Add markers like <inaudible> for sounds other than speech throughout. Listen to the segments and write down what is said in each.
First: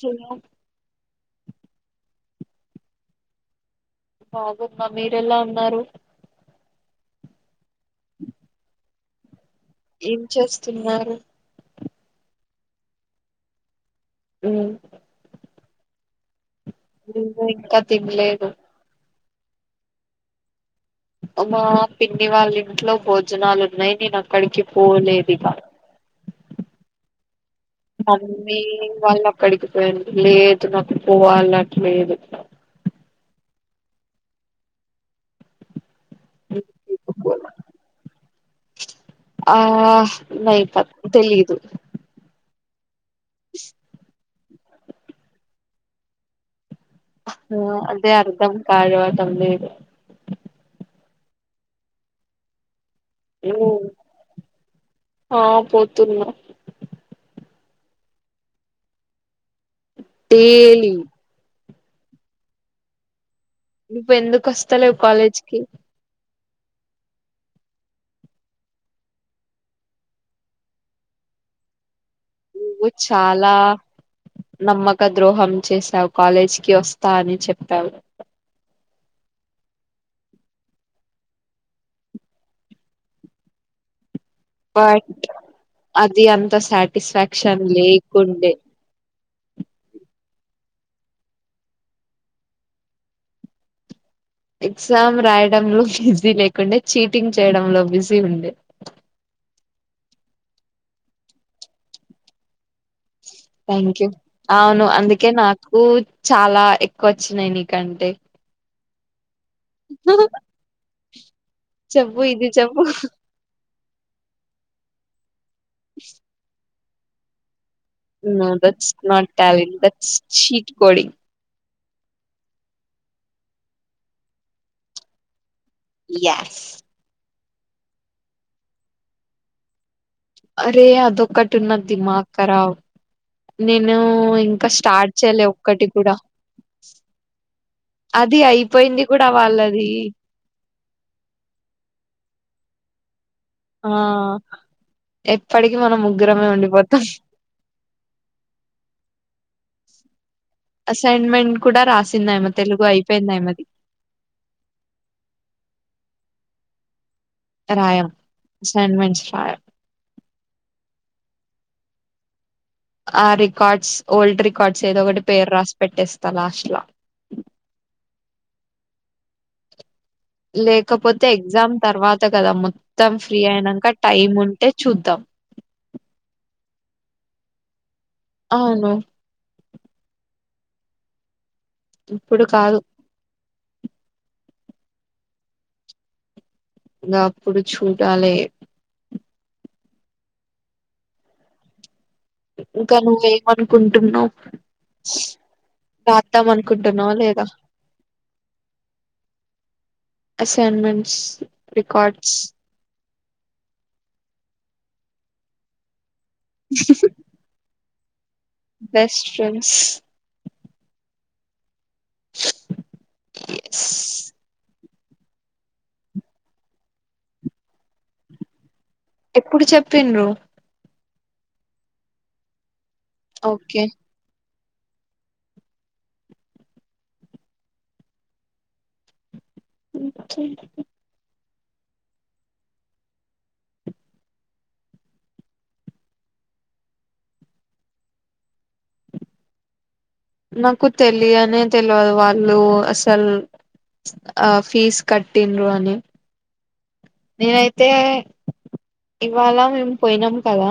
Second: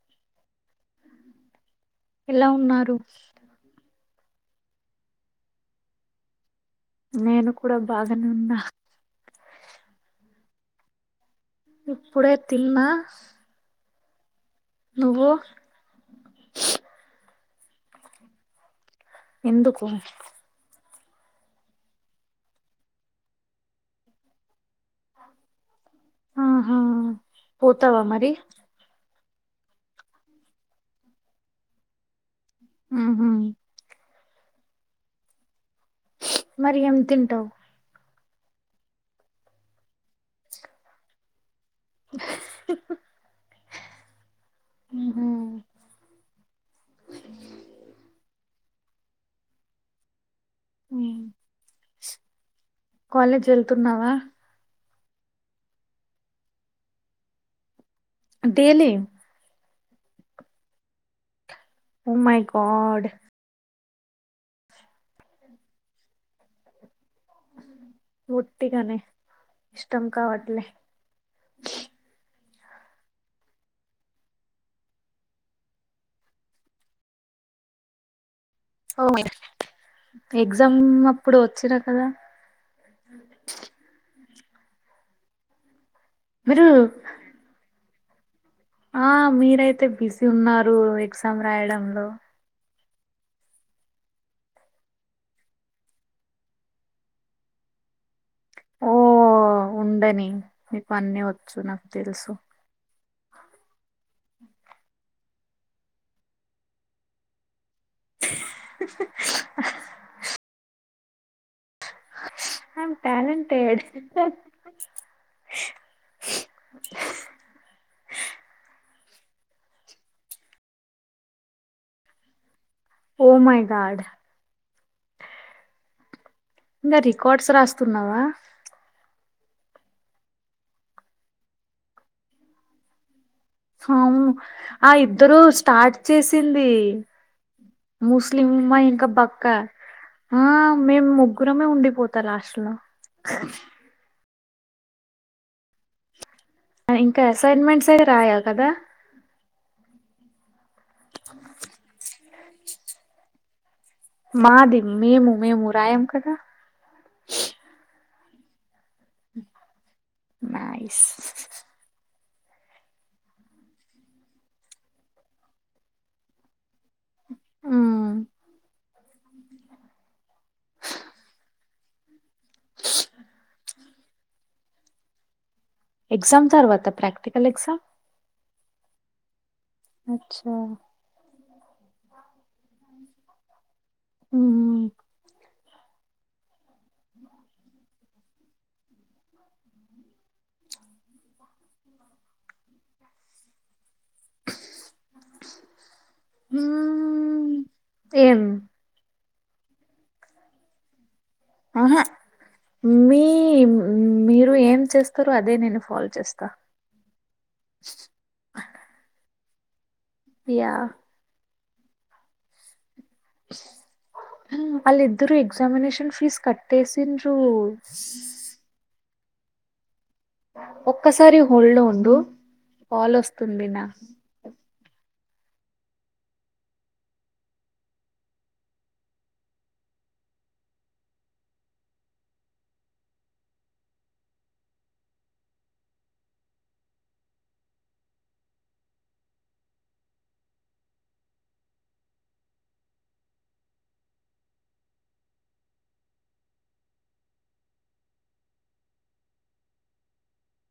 చలో ఎలా ఉన్నారు బాగున్న మీరేలా ఉన్నారు నేను కూడ బాగానే ఉన్నా ఏం చేస్తున్నారు ఇప్పుడే తిన్నా నువ్వు నే ఇంకా తిన్లేదు ఎందుకు మా పిన్ని వాళ్ళ ఇంట్లో భోజనాలు ఉన్నాయ్ నేను అక్కడికి పోలేదిగా ఆహా పోతావా మరి మమ్మీ వాళ్ళ క్కడిగిపోఇంద్ లేదు నాకు పోవాలన్ లేదు ఆ మరి ఎం తింటావు ఆ తెలిదు హ అదే అర్ధం కావా <unintelligible> కాలేజ్ వెళ్తున్నావా ఆ పోతున్నా ఢేలీ డైలీ ఓ మై గడ్ నువు ఎందుకు వస్తలే్ కాలేజ్కిి బట్గానే ఇష్టంకా వాట్లే చాలా నమ్మక ద్రోహం చేసావు కాలేజీకిి వస్తా అని చెప్పావు అ ఎగ్జామ్ అప్పుడు వచ్చిన కదా బట్ అది అంత మీరు సాటిస్ఫాక్షన్ లేకుండే ఆ మీరైతే బిజీ ఉన్నారు ఎగ్జామ్ రాయడంలో ఎగ్జామ్ రాయడంలో బిజీ లేకుండే చీటింగ్ చేయడంలో బిజీ ఉండే ఓ ఉండని మీఅన్నీ వచ్చు నాకు తెలుసు థ్యాంక్ యూ అవును అందుకే నాకు చాలా ఎక్కువ వచ్చినాయి నీకు కంటే చెప్పు ఇది చెప్పు I'm talented నదట్స్ not talent that's sheet coding oh my god yes codes రాస్తున్నావా అరే అదొక్కటి ఉన్నది ధీమక్ కరణ్ అవువు ఆ ఇద్దరు చేయలే ఒక్కటి స్టార్ట్ కూడా చేసింది అది ముస్లింమా అయిపోయింది ఇంకా కూడా పక్క వాళ్ళది ఆ మేము ముగ్గురమే ఉండిపోతా లాస్ట్ లో ఆ ఎప్పటికి మనం ముగ్గురమే ఉండిపోతాం ఇంకా అసైన్మెంట్స్ అవి రాయావు కదా అసైన్మెంట్ కూడా రాసిందయమ తెలుగు అయిపోయిందయమది మా ద మేము రామ్ కదా రాయాం అసైన్మెంట్ రాయం నైస్ ఆ రికార్డ్స్ ఓల్డ్ రికార్డ్స్ ఏదో ఒకటి పేరు రాసి పెట్టేస్తా లాస్ట్ లో మ్మ్ లేకపోతే ఎగ్జామ్ తర్వాత కదా మొత్తం ఫ్రీ అయినాక టైమ్ ఉ ఉంటే చూద్దాం ఎగజామ్ తర్వాత ప్రాక్టికల్ ఎగజామ్ అవును అచ్చా ఇప్పుడు కాదు ఉమ్ ఇంగా అప్పుడు చూడాలే ఇంకా నువ్వేమనుకుం టున్నవ రాద్దాం అనుకుంటున్నావ లేదా మ్ అసైన్మెంట్స్ అహా రికార్డ్స్ మీ మీరు ఏం చేస్తుర్రో అదే నేను ఫాలో చేస్ స్తా బెస్ట్ ఫ్రెండ్స్ యా ఎస్ ఆళ్లు ఇద్దరు ఎగ్జామినేషన్ ఫీజు కట్టేసిండ్రు ఎప్పుడు చెప్పిండ్రు ఒక్కసారి హోల్డ్ లో ఉండు కాల్ వస్తుంది ఓకే నా ఓకే నాకు తెలియనే తెలువదు వాళ్లు అసల్ ఆ ఫీస్ కట్టిన్రు అని నేనైతే ఇవాళ మేము పోయినాం కదా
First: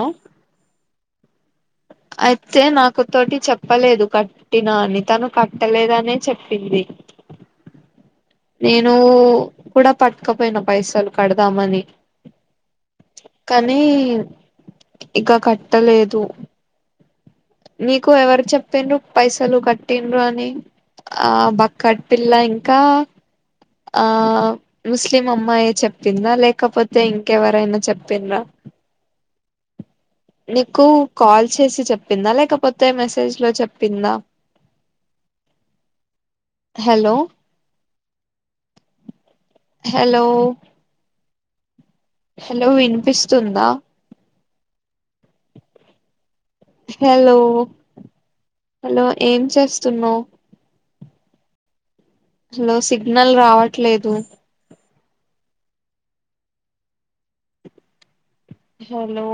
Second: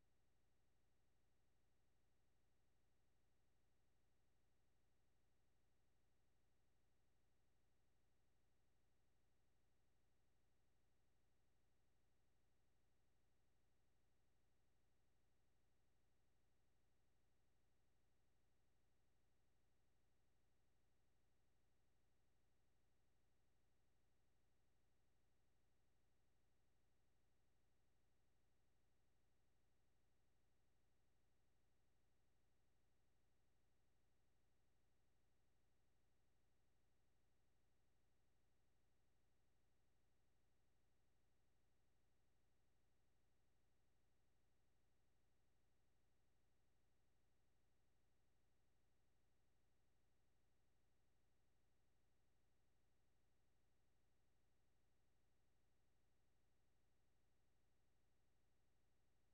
అయితే నాకు తోటి చెప్పలేదు కట్టినా అని తను కట్టలేదనే చెప్పింది నేను కూడా పట్ట్కపోయిన పైసలు కడదామని కానీ ఇక కట్టలేదు నీకు ఎవరు చెప్పిండ్రు పైసలు కట్టిన్రు అని ఆ బక్కటి పిల్ల ఇంకా ఆ ముస్లిం అమ్మాయ చెప్పిందా లేకపోతే ఇంకెవరైనా చెప్పిండ్రా నీకు కాల్ చేసి చెప్పిందా లేకపోతే మెసేజ్ లో చెప్పిందా హలో హలో హలో వినిపిస్తుందా హలో హలో ఏం చేస్తున్నావ్ హలో సిగ్నల్ రావట్లేదు హలో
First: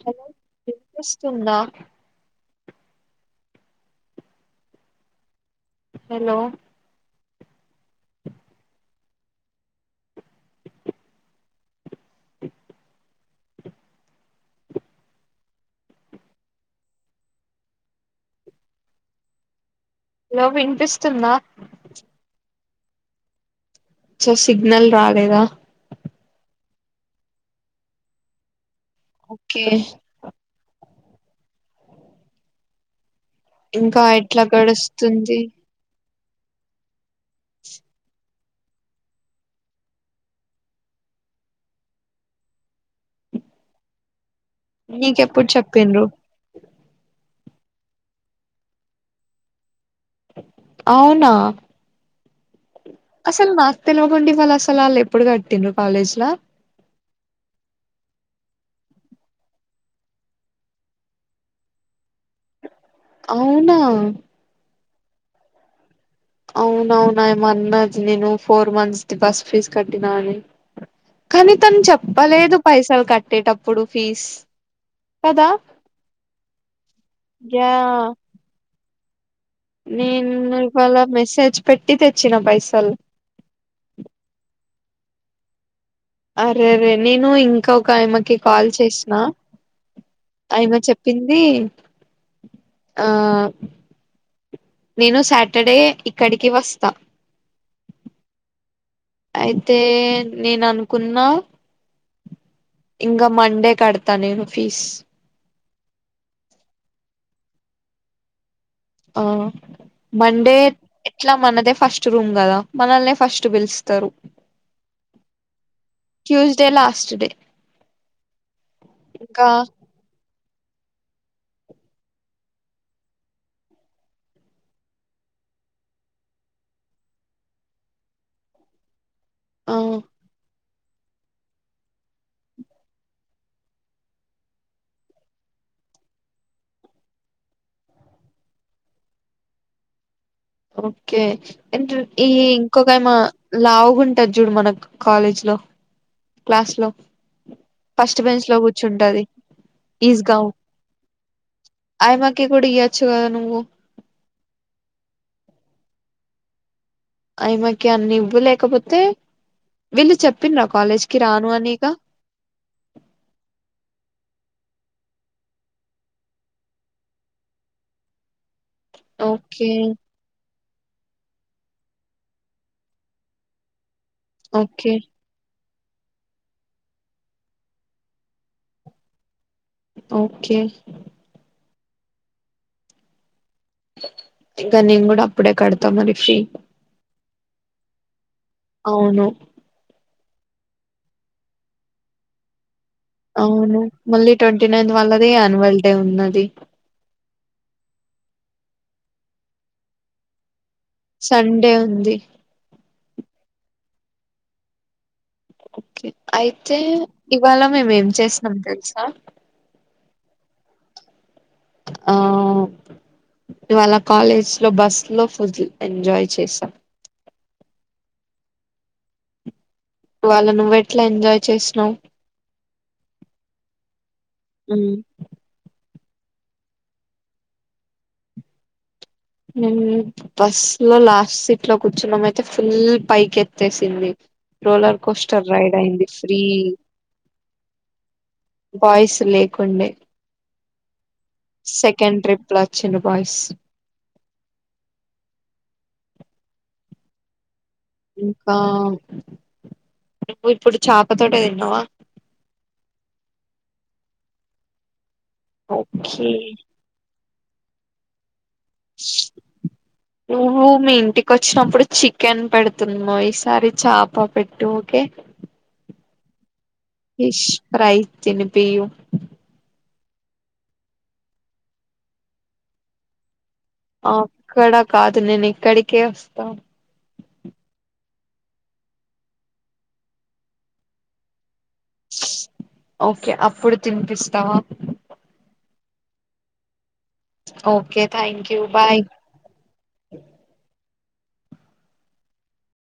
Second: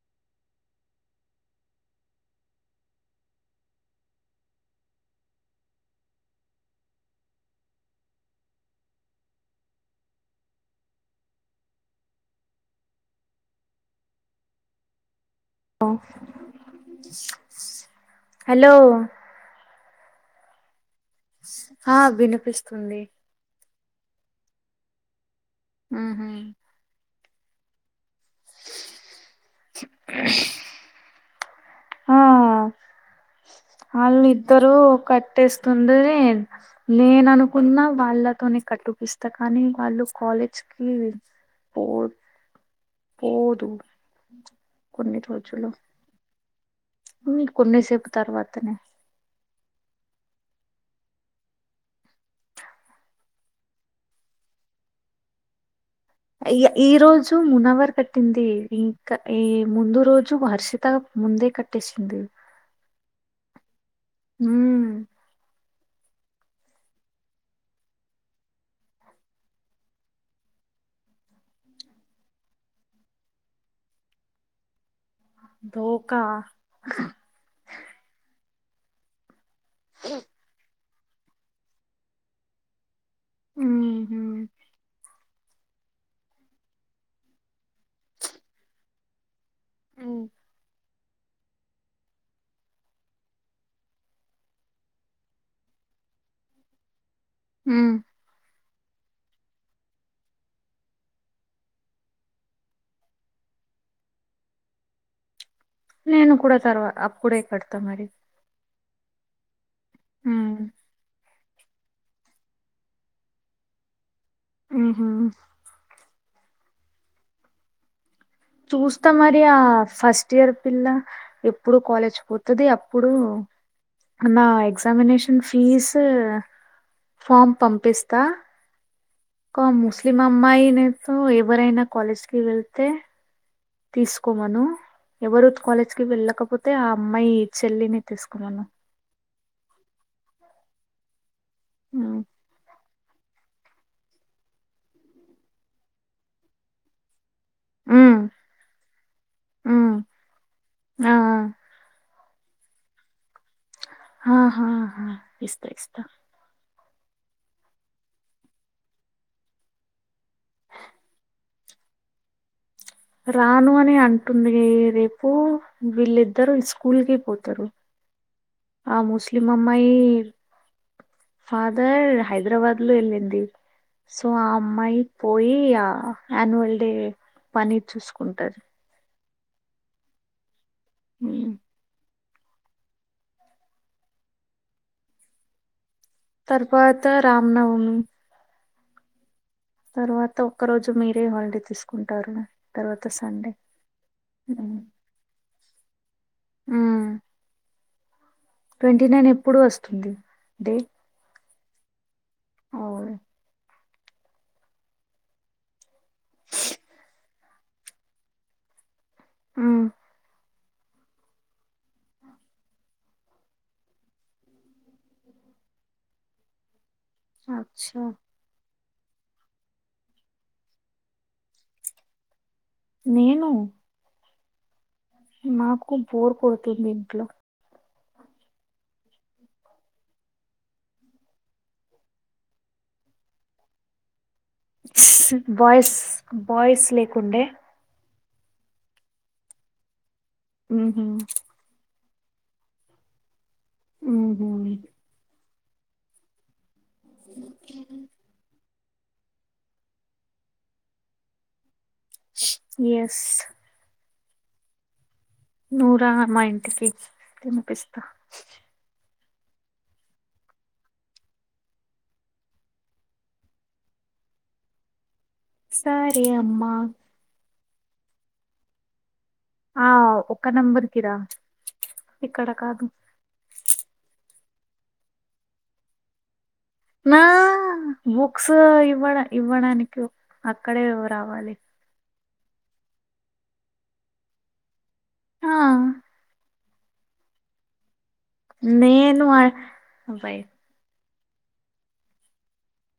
హలో వినిపిస్తుందా హలో హలో హలో హలో వినిపిస్ ఆ వినిపిస్తుంది సో సిగ్నల్ రాలేదా ఉహు ఓకే ఆ ఇంకా ఆల్ ఎట్లా ఇద్దరు గడుస్తుంది కట్టేస్తుందని నెన్ అనుకున్నా వాళ్లతోనే కట్టుపిస్తా కానీ వాళ్లు కాలేజ్ కి పో పోదు కొన్ని నీకెప్పుడు చెప్పిండ్రు మ్ కొన్నిసేపు తర్వాతనే అవునా అసలు నాకు తెలవకుండి వాళ్లు అసలు వాళ్లు ఎప్పుడు కట్టిండ్రు కాలేజ్లా ఇగ ఈ రోజు మునవర్ కట్ట కట్టింది ఇంకా ఈ ముందు రోజు హర్షిత ముందే కట్టేసింది అవునా హ్మ అవునవునా ఏమ అన్నది నేను ఫోర్ మంత్స్ కి బస్ ఫీజు కట్టినా అని కానీ తను చెప్పలేదు పైసలు కట్టేటప్పుడు ఫీస్ కదా ధోకా యా నేను ఇవాళ మెసేజ్ పెట్టి తెచ్చిన పైసలు హ్మ్మ్ అరేరే నేను ఇంకా ఒక ఆయమ్మకి కాల్ చేసిన ఉమ్ ఆయమ చెప్ పింది ఆ నేను సాటర్డే ఇక్కడికి వస్తా హ్మ్మ్ అయితే నేను అనుకున్నా ఇంకా మండే కడతా నేను ఫీస్ నేను కూడా తర్వా అప్పుడే కడతా మరి అవు ఉమ్ మండే ఇట్లా మనదే ఫస్ట్ రూమ్ గదా మనల్నే ఫస్ట్ పిలుస్తారు ఉహు ట్యూస్డే లాస్ట్ డే చూస్తా మరి ఇంకా ఆ ఫస్ట్ ఫట్ ఇయర్ పిల్ల ఎప్పుడు కాలేజ్ పోతది అప్పుడు అనా ఎక్జామినేషన్ ఫీస్ ఫామ్ పంపిస్తా ఒక ఆ ముస్లిం అమ్మాయి నేతో ఎవరైనా కాలేజ్కి వెళ్తే తీసుకోమను ఎవరు కాలేజ్కి వెళ్ళకపోతే ఆ అమ్మాయి చెల్లిని తీసుకున్నాను ఓకే అంట్ర ఉమ్ ఈ ఇంకొక లైమా లావుగాంటది చూడు మనకు కాలేజ్ లో క్లాస్ లో ఉమ్ ఫస్ట్ బెంచ్ లో కూర్చుంటది ఉమ్, ఈజ్ గౌ ఆ ఆయమా కుడిఇయోచ్చు గదను ఆహా హా ఇస్తా ఇస్తా అయమాకి అన్ని ఇవ్వు లేకపోతే వీళ్ళు చెప్పిన రా కాలేజ్కి రాను అని గా రాను అని అంటుంది రేపు వీళ్ళిద్దరు స్కూల్కి పోతారు ఆ ముస్లిం ఓకే అమ్మాయి ఫాదర్ హైదరాబాద్ లో వెళ్ళింది సో ఆ ఓకే అమ్మాయి పోయి ఆ యాన్యువల్ డే పని చూసుకుంటాది ఓకే హ్మ్మ్ ఇంకా నేను కూడా అప్పుడే కడుతు తర్వాత రామ్ నవమి అవును తర్వాత ఒక్కరోజు మీరే హాలిడే తీసుకుంటారు తర్వాత సండే అవును మళ్ళీ ట్వంటీ ఉమ్ నైన్త్ వాళ్ళది యాన్యువల్ డే ఉన్నది హ్మ్ ట్వంటీ నైన్ ఎప్పుడు వస్తుంది డే సండే ఉంది ఓకే అయితే ఇవాళ మేము ఏం చేసినం తెలుసా హ్మ్మ్ ఆవ్ ఇవాళ కాలేజ్ లో బస్ లో ఫుల్ ఎంజాయ్ చేసాం అచ్చా వాళ్ళ నువ్వు ఎట్లా ఎంజాయ్ చేసినవు నేను హ్మ్మ్ నాకు బోర్ కొడుతుంది ఇంట్లో బస్ లో లాస్ట్ సీట్ లో కూర్చున్నామ అయితే ఫుల్ పైకి ఎత్తేసింది రోలర్ కోస్టర్ రైడ్ బాయ్స్ అయింది ఫ్రీ బాయ్స్ లేకుండే బాయిస్ లేకుండే హ్మ్ ట్రిప్ల్ వచ్చిడి బాయస్ మ్మ్ హ్మ్ <inaudible> ఇంకా నువ్వు ఇప్పుడు చేపతోట తిన్నావా ఎస్ నూరా ఓకే మా ఇంటి తినిపిస్తా నువ్ మీ ఇంటికి వచ్చినప్పుడు చికెన్ పెడుతుందమో ఈసారి చప పెట్టు ఓకే సరే అమ్మా ఫిష్ ఫై తినిపియు ఆ ఒక్క నెంబర్ కిరా ఇక్కడ కాదు ఇక్కడ కాదు నేను ఇక్కడికే వస్తా నా బుక్స్ ఇవ్వడం ఇవ్వడానికి అక్కడే రావాలి ఓకే అప్పుడు తినిపిస్తావా ఆ ఓకే థ్యాంక్ యూ బాయ్ నేను అబ్బాయి